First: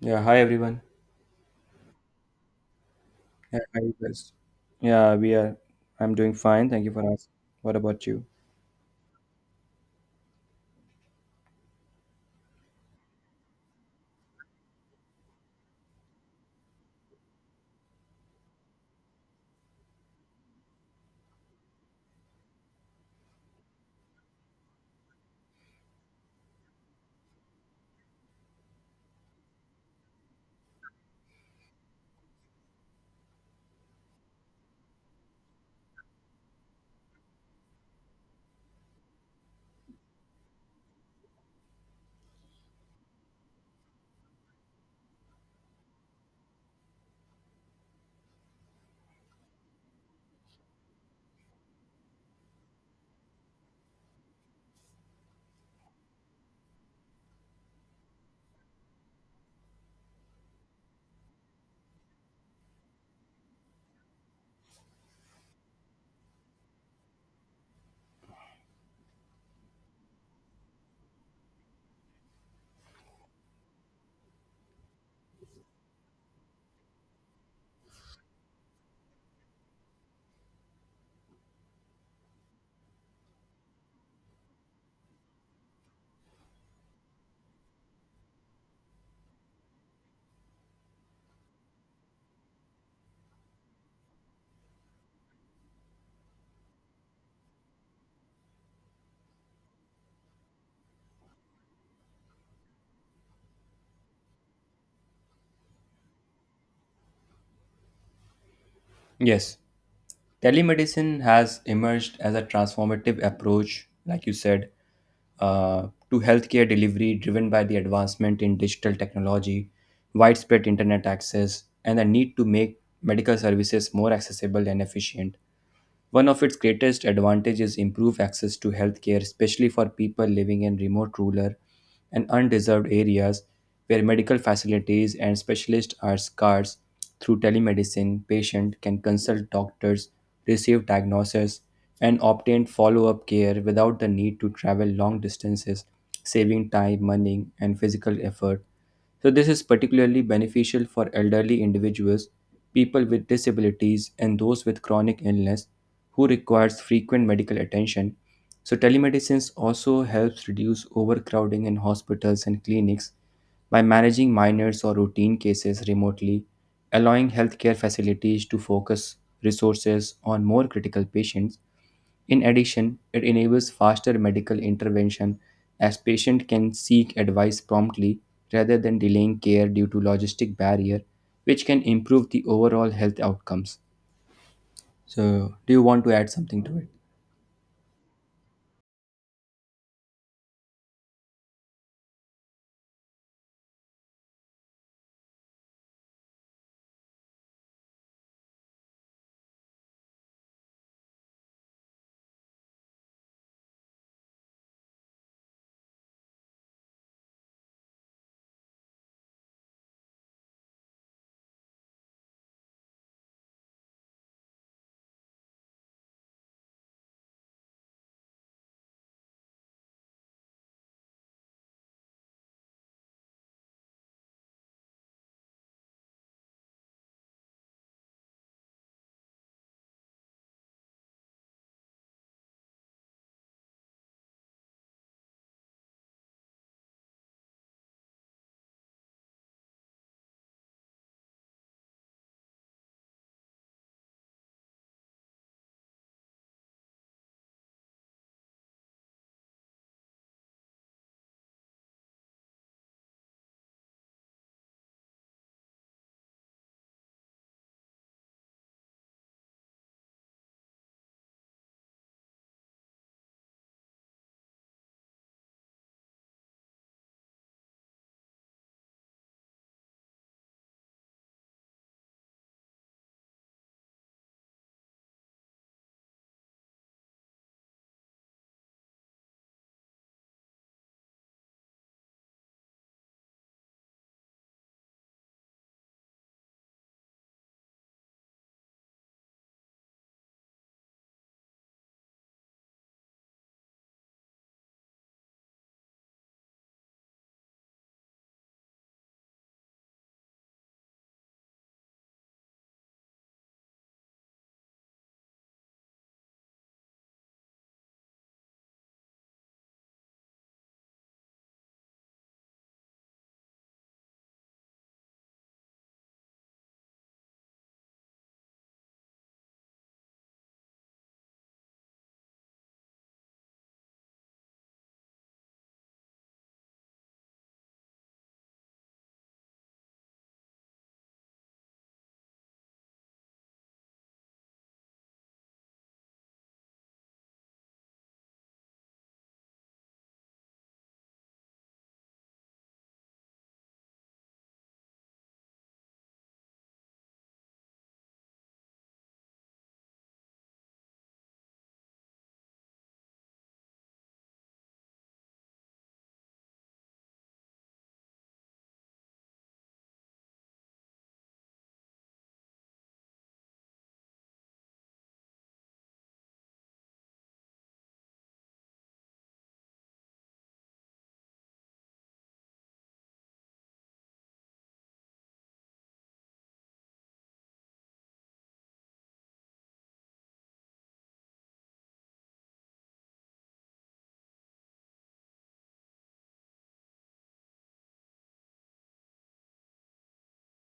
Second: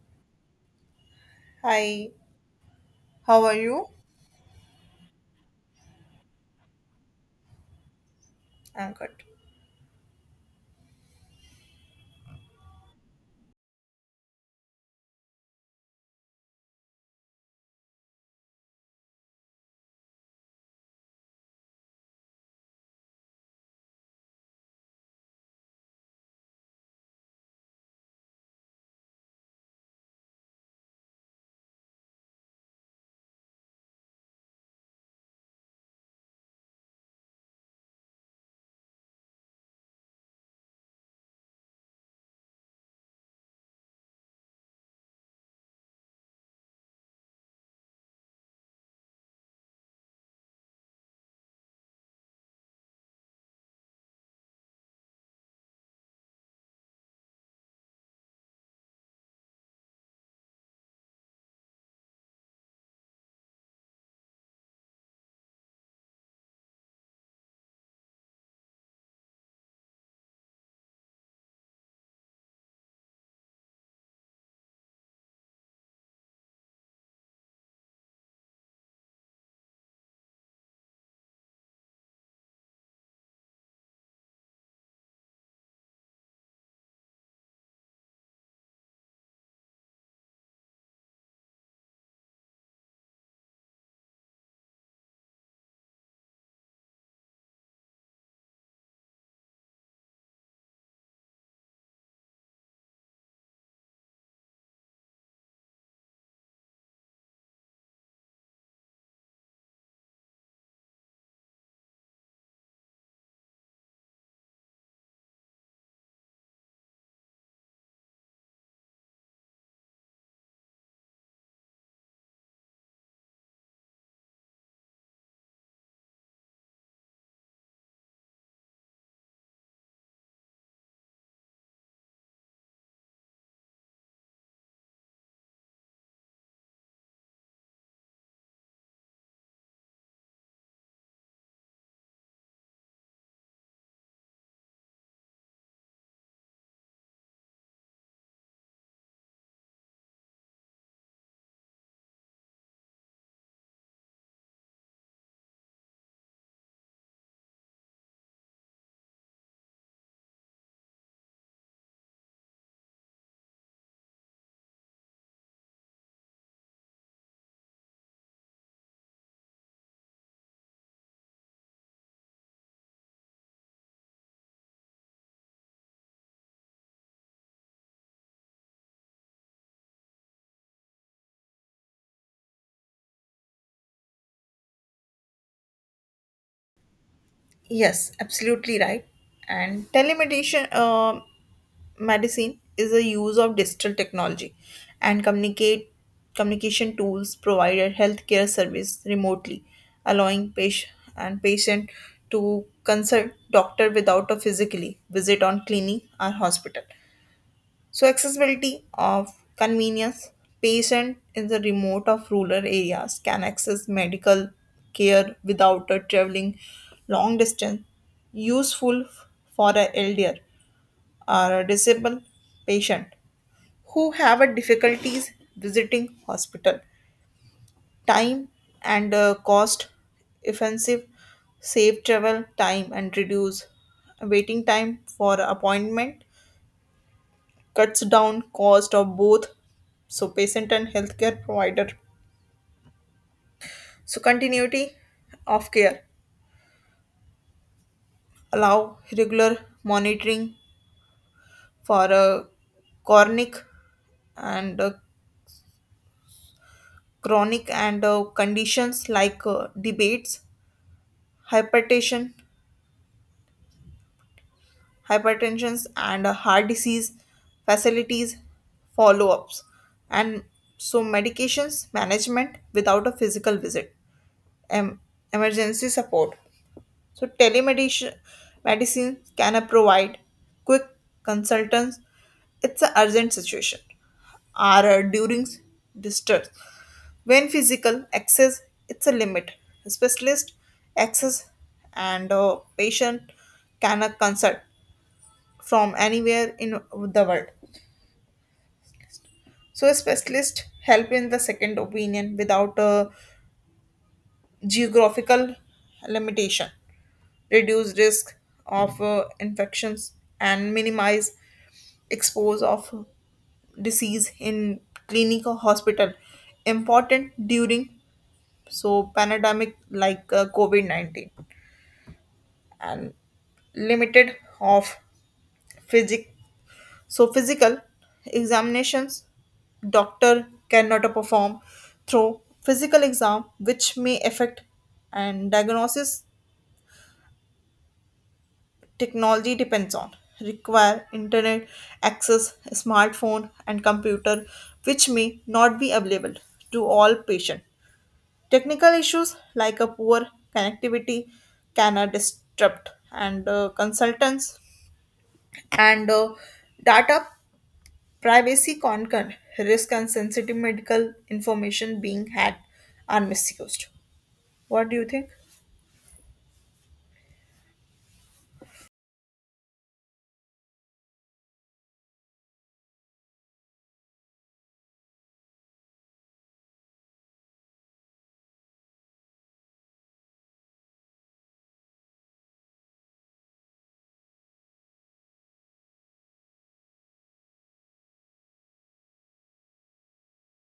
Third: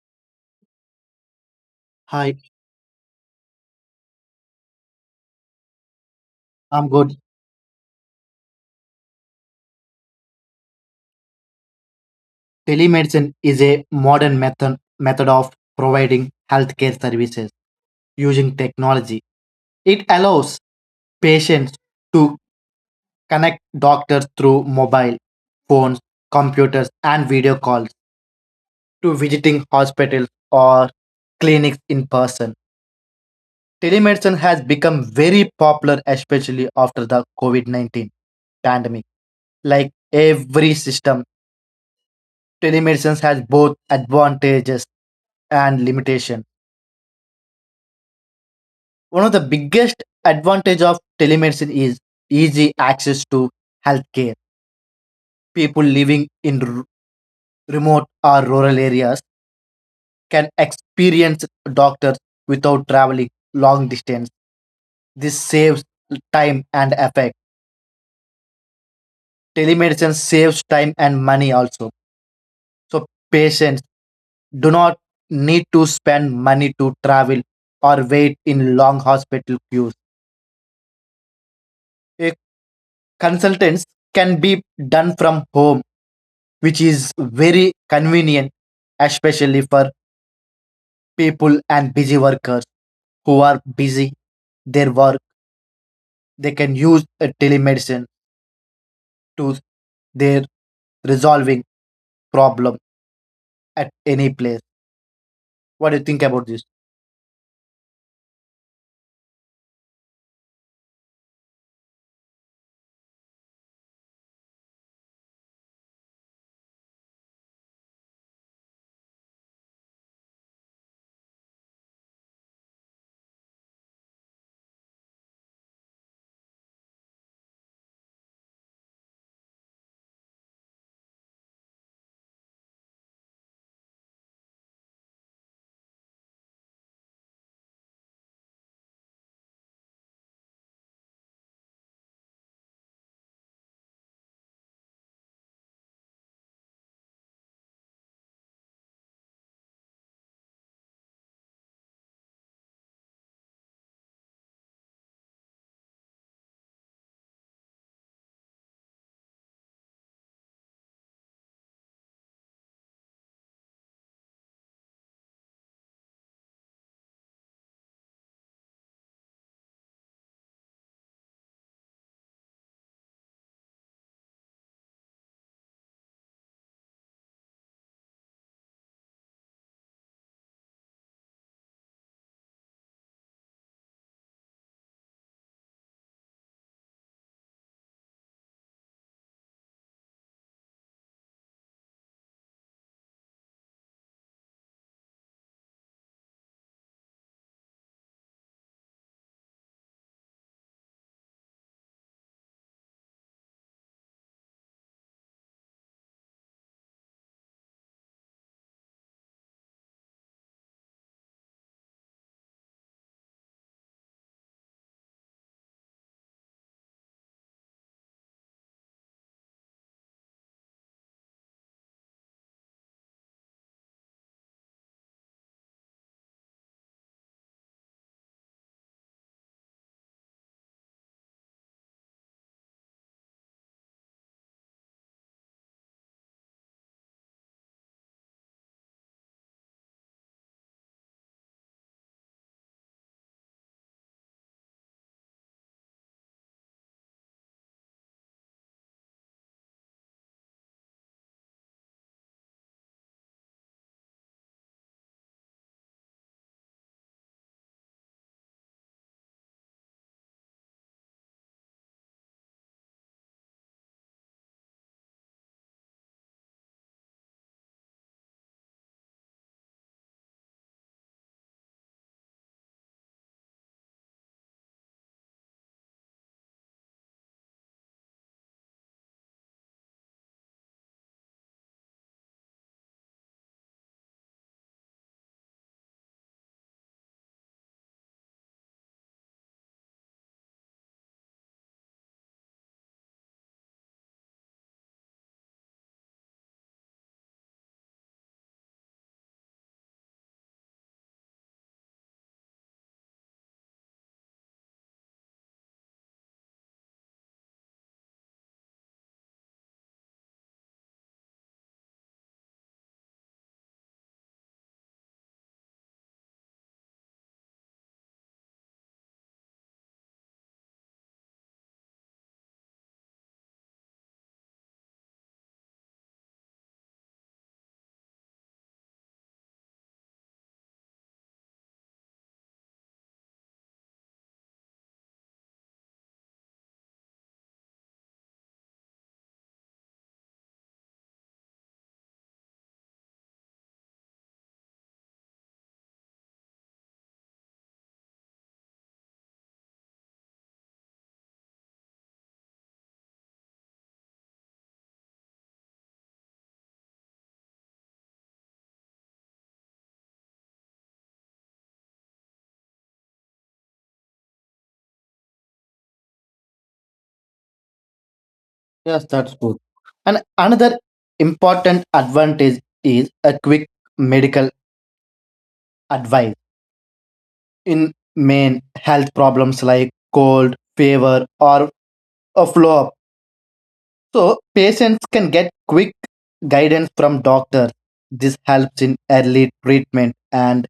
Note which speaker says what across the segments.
Speaker 1: Yeah, hi everyone.
Speaker 2: Hi,
Speaker 3: Hi,
Speaker 2: how are
Speaker 1: Yeah, hi
Speaker 2: you?
Speaker 1: you guys. Yeah, we are. I'm doing fine. Thank
Speaker 3: I'm
Speaker 1: you for
Speaker 3: good.
Speaker 1: asking. What about you?
Speaker 2: I'm good.
Speaker 3: Telemedicine is a modern method of providing healthcare services using technology. It allows patients to connect doctors through mobile phones, computers, and video calls to visiting hospitals or clinics in person. Telemedicine has become very popular, especially after the COVID -19 pandemic. Like every system, telemedicine has both advantages and limitation. One of the biggest advantage of telemedicine is easy access to healthcare. People living in remote or rural areas can experience doctors without traveling long distance. This saves time and effort. Telemedicine saves time and money also. So patients do not need to spend money to travel or wait in long hospital queues. Consultants can be done from home, which is very convenient, especially for people and busy workers who are busy their work. They can use a telemedicine to their resolving problem at any place. What do you think about this?
Speaker 1: Yes, telemedicine has emerged as a transformative approach, like you said, uh, to healthcare delivery driven by the advancement in digital technology, widespread internet access, and the need to make medical services more accessible and efficient. One of its greatest advantages is improved access to healthcare, especially for people living in remote, rural, and undeserved areas where medical facilities and specialists are scarce. Through telemedicine, patients can consult doctors, receive diagnosis, and obtain follow-up care without the need to travel long distances, saving time, money, and physical effort. So, this is particularly beneficial for elderly individuals, people with disabilities, and those with chronic illness who requires frequent medical attention. So, telemedicine also helps reduce overcrowding in hospitals and clinics by managing minors or routine cases remotely, allowing healthcare facilities to focus resources on more critical patients. In addition, it enables faster medical intervention as patient can seek advice promptly rather than delaying care due to logistic barrier, which can improve the overall health outcomes. So, do you want to add something to it?
Speaker 2: Yes, absolutely right. And telemedication medicine is a use of digital technology and communicate communication tools provided healthcare service remotely, allowing patient to consult doctor without a physically visit on clinic or hospital. So accessibility of convenience. Patient in the remote of rural areas can access medical care without traveling long distance. Useful for a elder or a disabled patient who have a difficulties visiting hospital. Time and cost offensive save travel time and reduce waiting time for appointment cuts down cost of both so patient and healthcare provider so continuity of care allow regular monitoring for chronic and uh, chronic and conditions like debates hypertension hypertensions and heart disease facilities follow-ups and so medications management without a physical visit em- emergency support. So telemedicine medicine can provide quick consultants. It's an urgent situation or during distress. When physical access, it's a limit. Specialist access and patient can consult from anywhere in the world. So a specialist help in the second opinion without a geographical limitation. Reduce risk of infections and minimize expose of disease in clinic or hospital important during so pandemic like covid-19 and limited of physic physical examinations doctor cannot perform through physical exam which may affect and diagnosis technology depends on require internet access smartphone and computer which may not be available to all patients. Technical issues like a poor connectivity can disrupt and consultants and data privacy concern risk and sensitive medical information being had are misused. What do you think?
Speaker 3: Yes, that's good. And another important advantage is a quick medical advice in main health problems like cold, fever, or a flu. So patients can get quick guidance from doctor. This helps in early treatment and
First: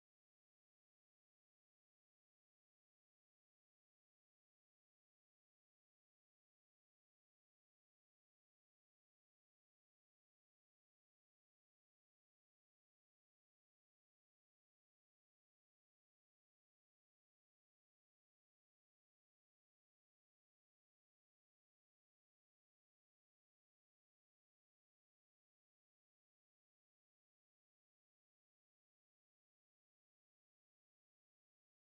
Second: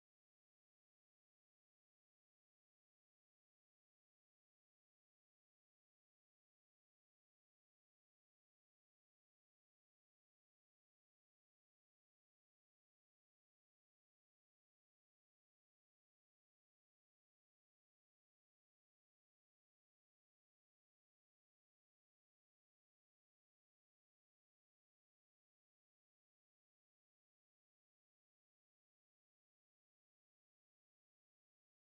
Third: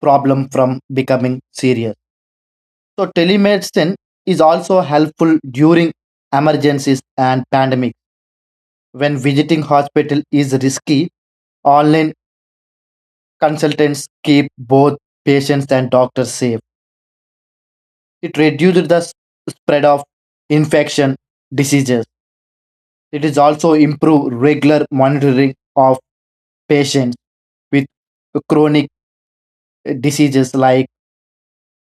Speaker 3: problem from becoming serious. So telemedicine is also helpful during emergencies and pandemic. When visiting hospital is risky, online consultants keep both patients and doctors safe. It reduces the spread of infection diseases. It is also improve regular monitoring of patients with chronic diseases like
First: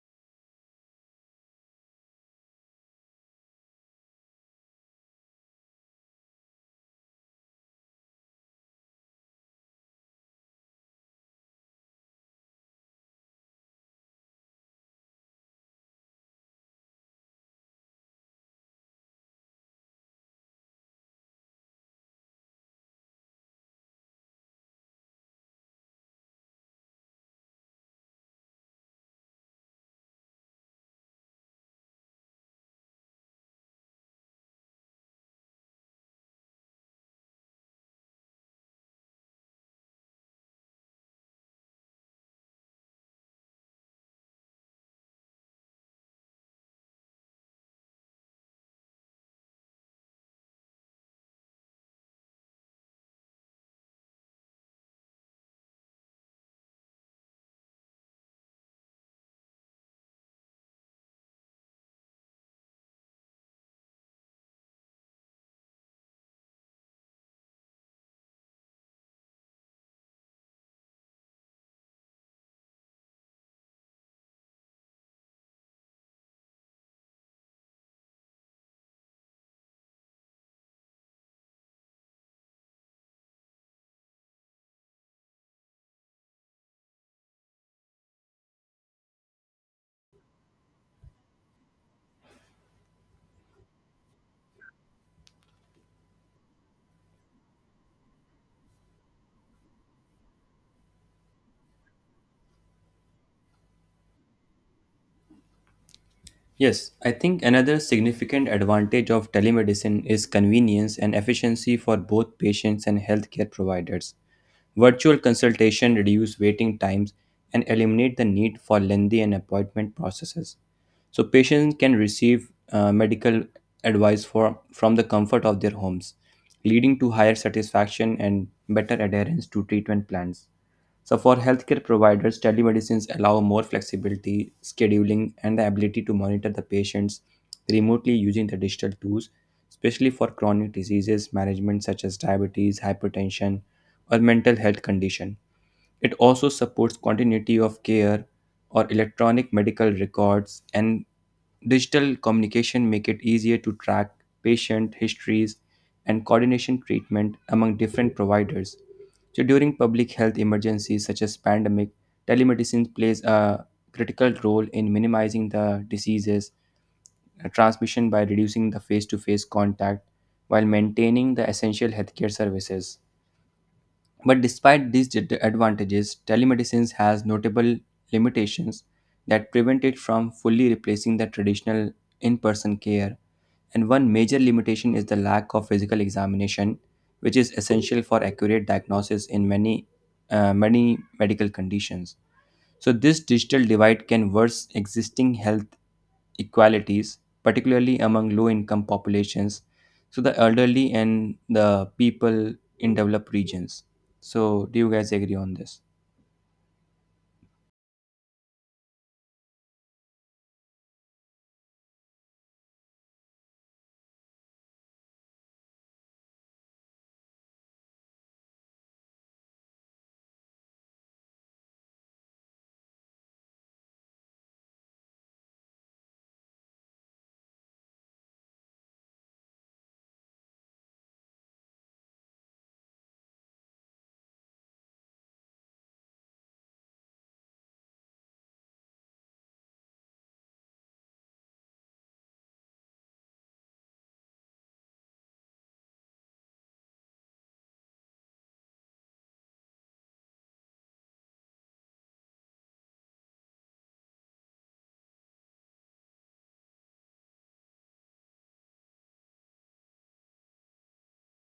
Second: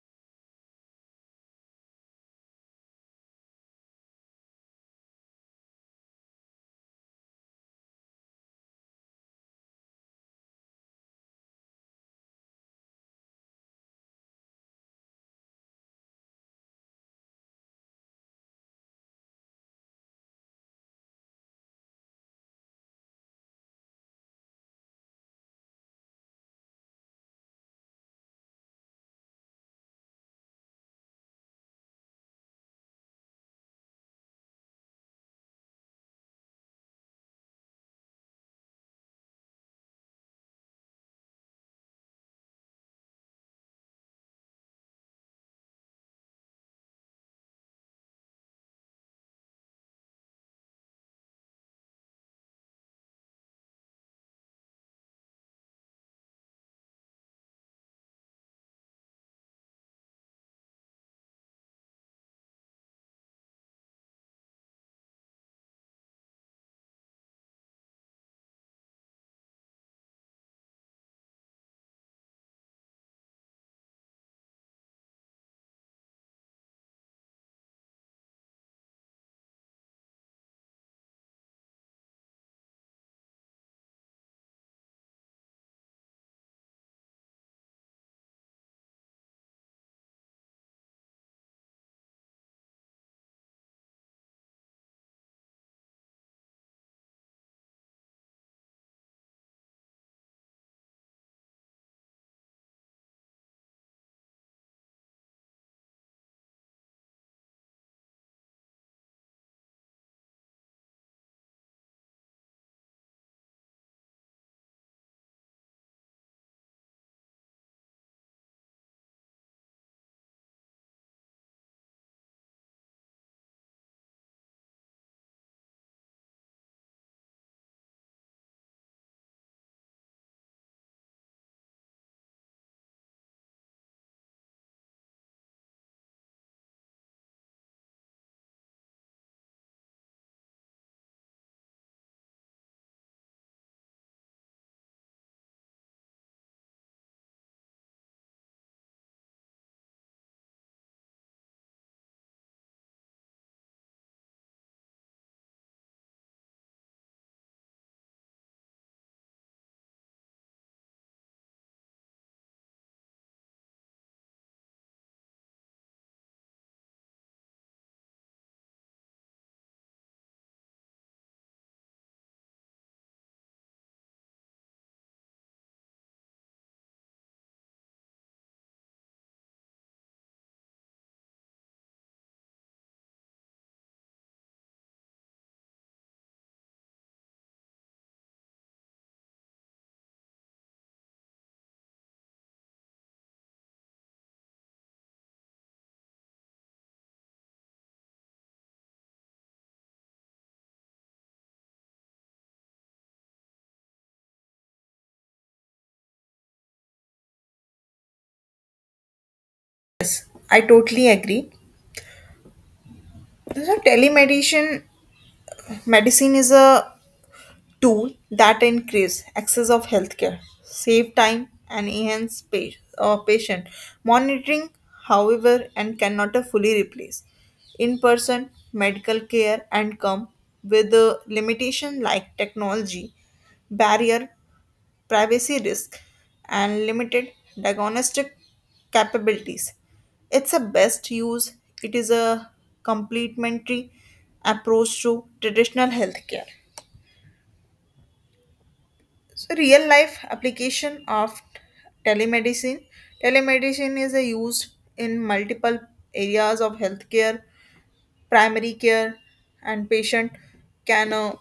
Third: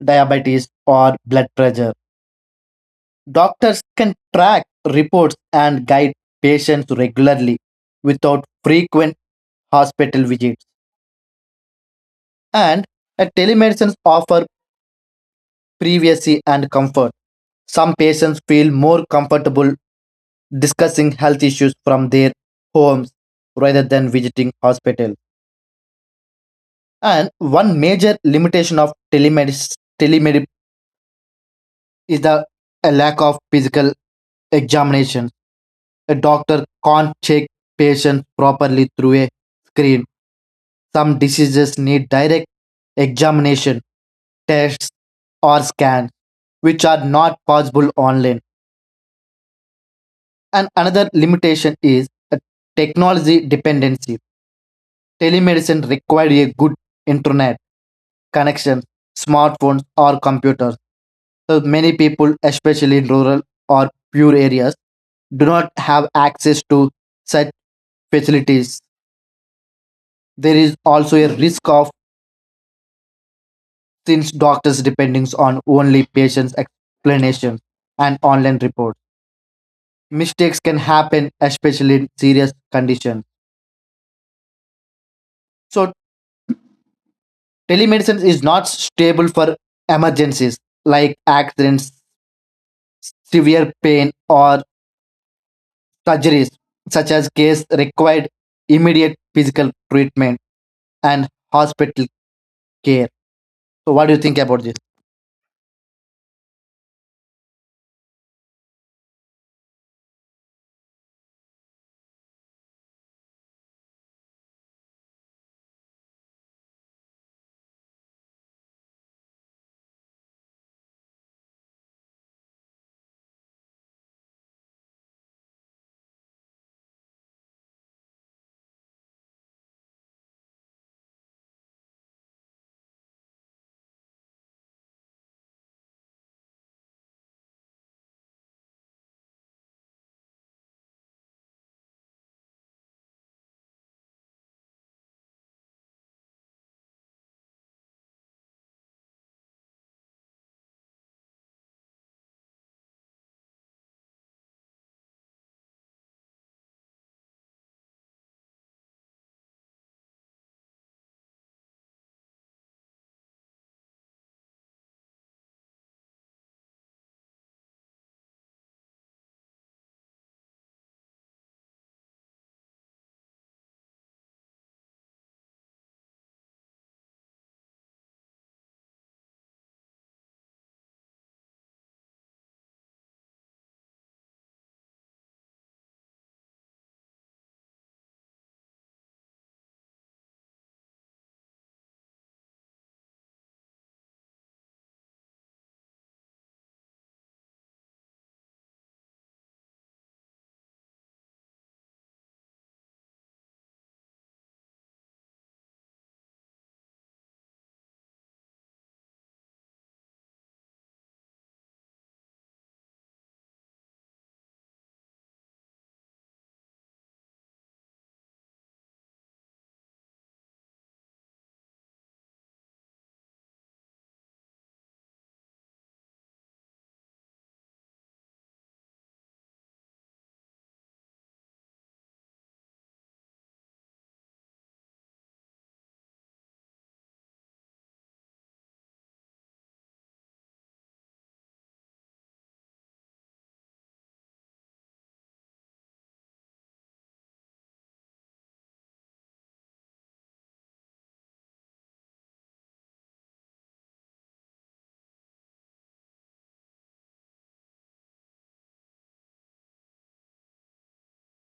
Speaker 3: diabetes or blood pressure. Doctors can track reports and guide patients regularly without frequent hospital visits. And telemedicine offer privacy and comfort. Some patients feel more comfortable discussing health issues from their homes rather than visiting hospital. And one major limitation of telemedicine is the a lack of physical examination. A doctor can't check patients properly through a screen. Some diseases need direct examination, tests, or scans, which are not possible online. And another limitation is a technology dependency. Telemedicine required a good internet connection, smartphones, or computers. So many people, especially in rural or poor areas, do not have access to such facilities. There is also a risk of since doctors depending on only patients' explanations and online reports. Mistakes can happen, especially in serious conditions. So telemedicine is not stable for emergencies like accidents, severe pain, or surgeries such as case required immediate physical treatment and hospital care. So what do you think about this?
Speaker 1: Yes, I think another significant advantage of telemedicine is convenience and efficiency for both patients and healthcare providers. Virtual consultation reduce waiting times and eliminate the need for lengthy and appointment processes. So patients can receive medical from the comfort of their homes, leading to higher satisfaction and better adherence to treatment plans. So for healthcare providers, telemedicines allow more flexibility, scheduling, and the ability to monitor the patients remotely using the digital tools, especially for chronic diseases management such as diabetes, hypertension, or mental health condition. It also supports continuity of care or electronic medical records, and digital communication make it easier to track patient histories and coordination treatment among different providers. So during public health emergencies such as pandemic, telemedicine plays a critical role in minimizing the diseases transmission by reducing the face-to-face contact while maintaining the essential healthcare services. But despite these advantages, telemedicine has notable limitations that prevent it from fully replacing the traditional in person care. And one major limitation is the lack of physical examination, which is essential for accurate diagnosis in many, many medical conditions. So, this digital divide can worsen existing health equalities, particularly among low income populations, so the elderly and the people in developed regions. So, do you guys agree on this?
Speaker 2: I totally agree. So telemedicine medicine is a tool that increase access of healthcare, save time and enhance patient monitoring, however, and cannot fully replace in-person medical care and come with a limitation like technology, barrier, privacy risk, and limited diagnostic capabilities. It's a best use. It is a complementary approach to traditional healthcare. So, real life application of telemedicine. Telemedicine is a used in multiple areas of healthcare, primary care, and patient can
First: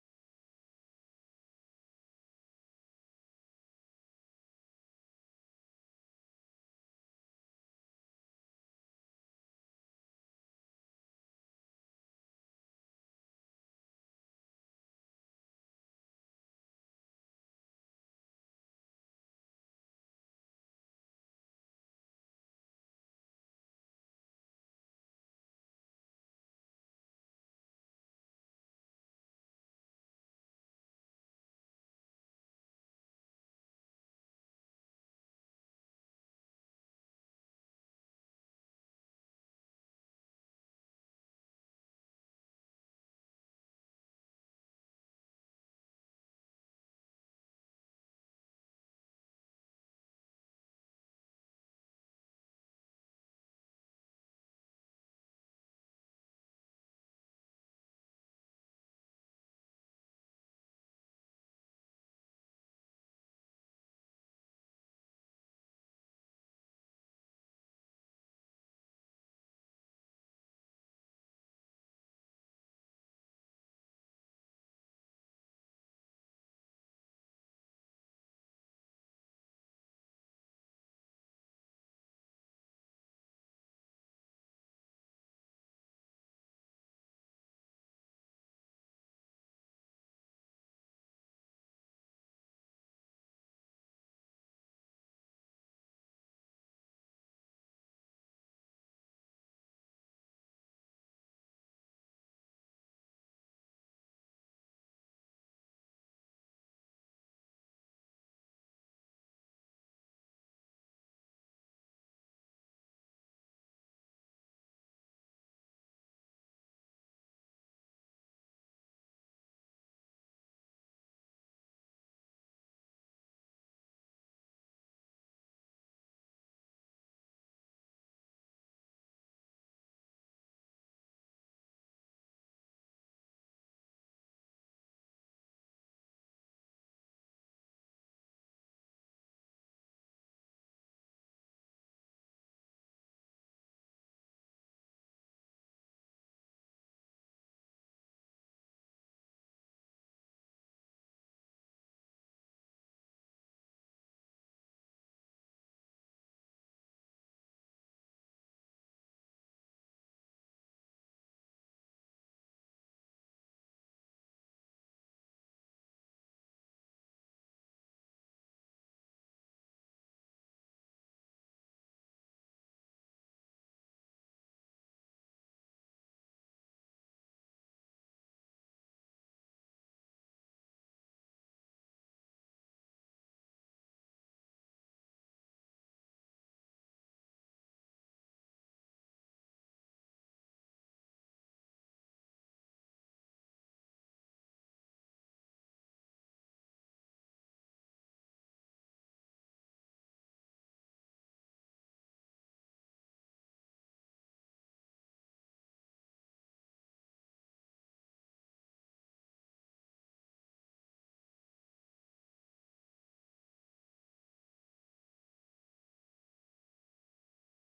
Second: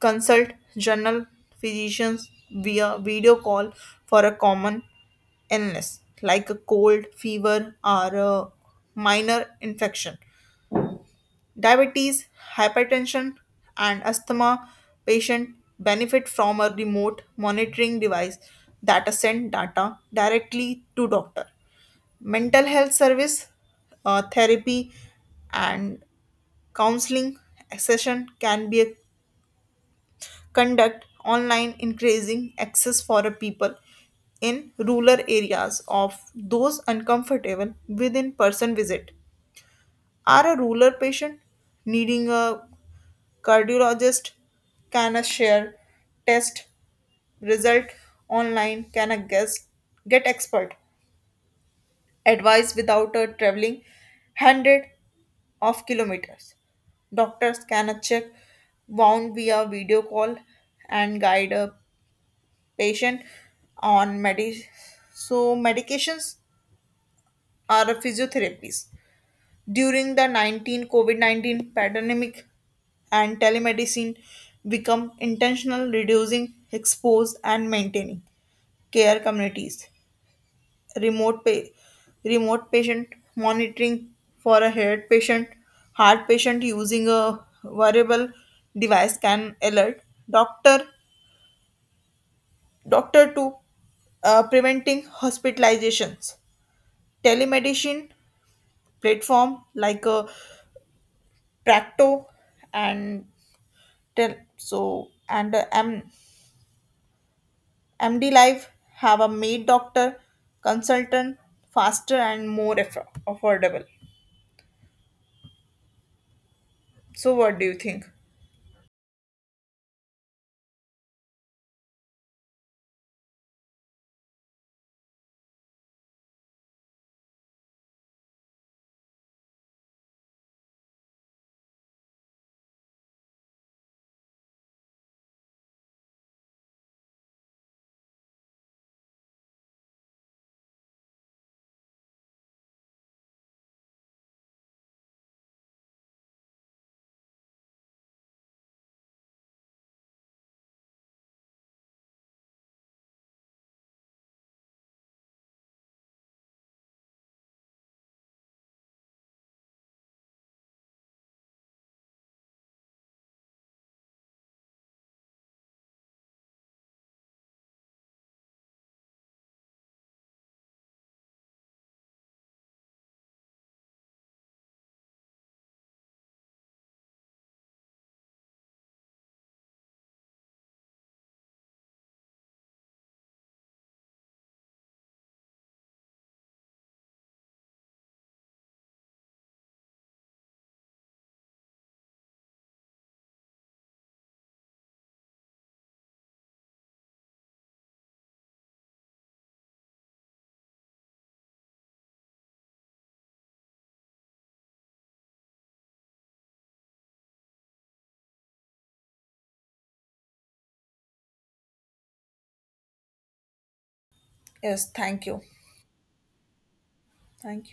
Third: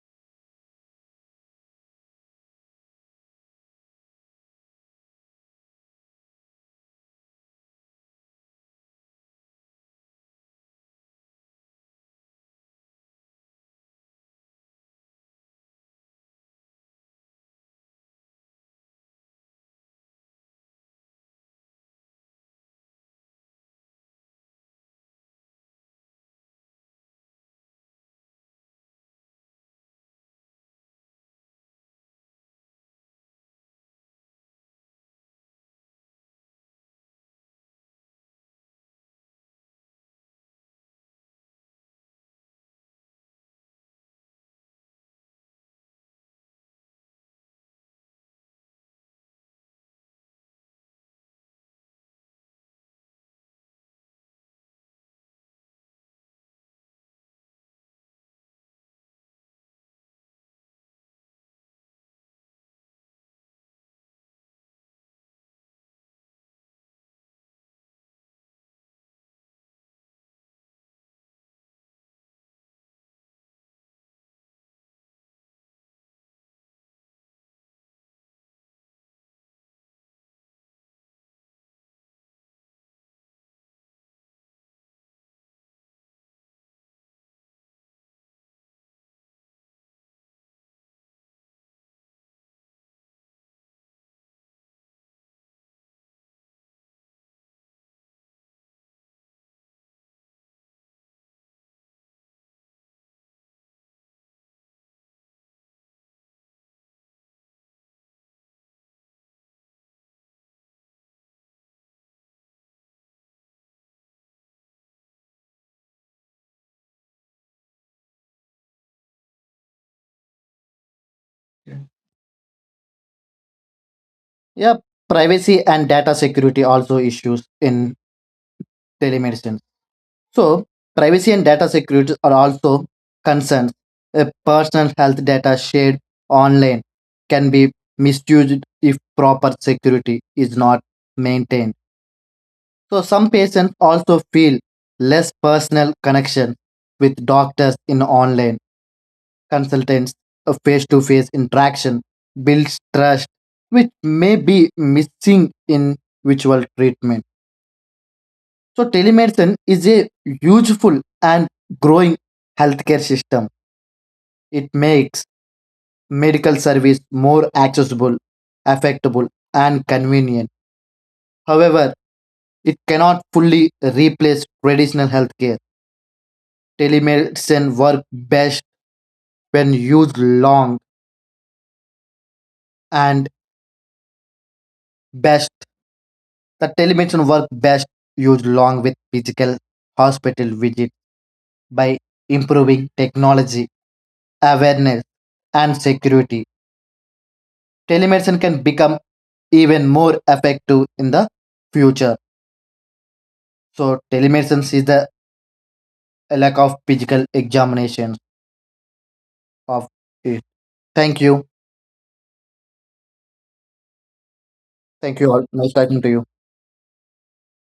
Speaker 2: consult general physicians via video call for a common illness like a cold, fever, or a minor infection. Diabetes, hypertension, and asthma patients benefit from a remote monitoring device that sends data directly to doctor. Mental health service, therapy, and counseling session can be conducted online, increasing access for a people in rural areas of those uncomfortable with in-person visit. Are a rural patient needing a cardiologist can share test result online, can a guess, get expert advice without a traveling hundred of kilometers. Doctors can check wound via video call and guide a patient on medi. So medications are a physiotherapies. During the 19 COVID-19 pandemic and telemedicine become intentional reducing expose and maintaining care communities. Remote pa- remote patient monitoring for a heart patient using a wearable device can alert doctor doctor to preventing hospitalizations. Telemedicine platform like a practo and tell so and md life have a made doctor consultant faster and more affordable. So what do you think?
Speaker 3: Yeah. Yeah, privacy and data security also issues in telemedicine. So privacy and data security are also concerns. Personal health data shared online can be misused if proper security is not maintained. So some patients also feel less personal connection with doctors in online consultants, a face to face interaction builds trust, which may be missing in virtual treatment. So, telemedicine is a useful and growing healthcare system. It makes medical service more accessible, affectable, and convenient. However, it cannot fully replace traditional healthcare. Telemedicine works best when used long and best The telemedicine work best used along with physical hospital visit by improving technology, awareness, and security. Telemedicine can become even more effective in the future. So telemedicine is the lack of physical examination of it. Thank you.
Speaker 2: Yes,
Speaker 3: Thank
Speaker 2: thank
Speaker 3: you
Speaker 2: you.
Speaker 3: all. Nice talking to you.
Speaker 2: Thank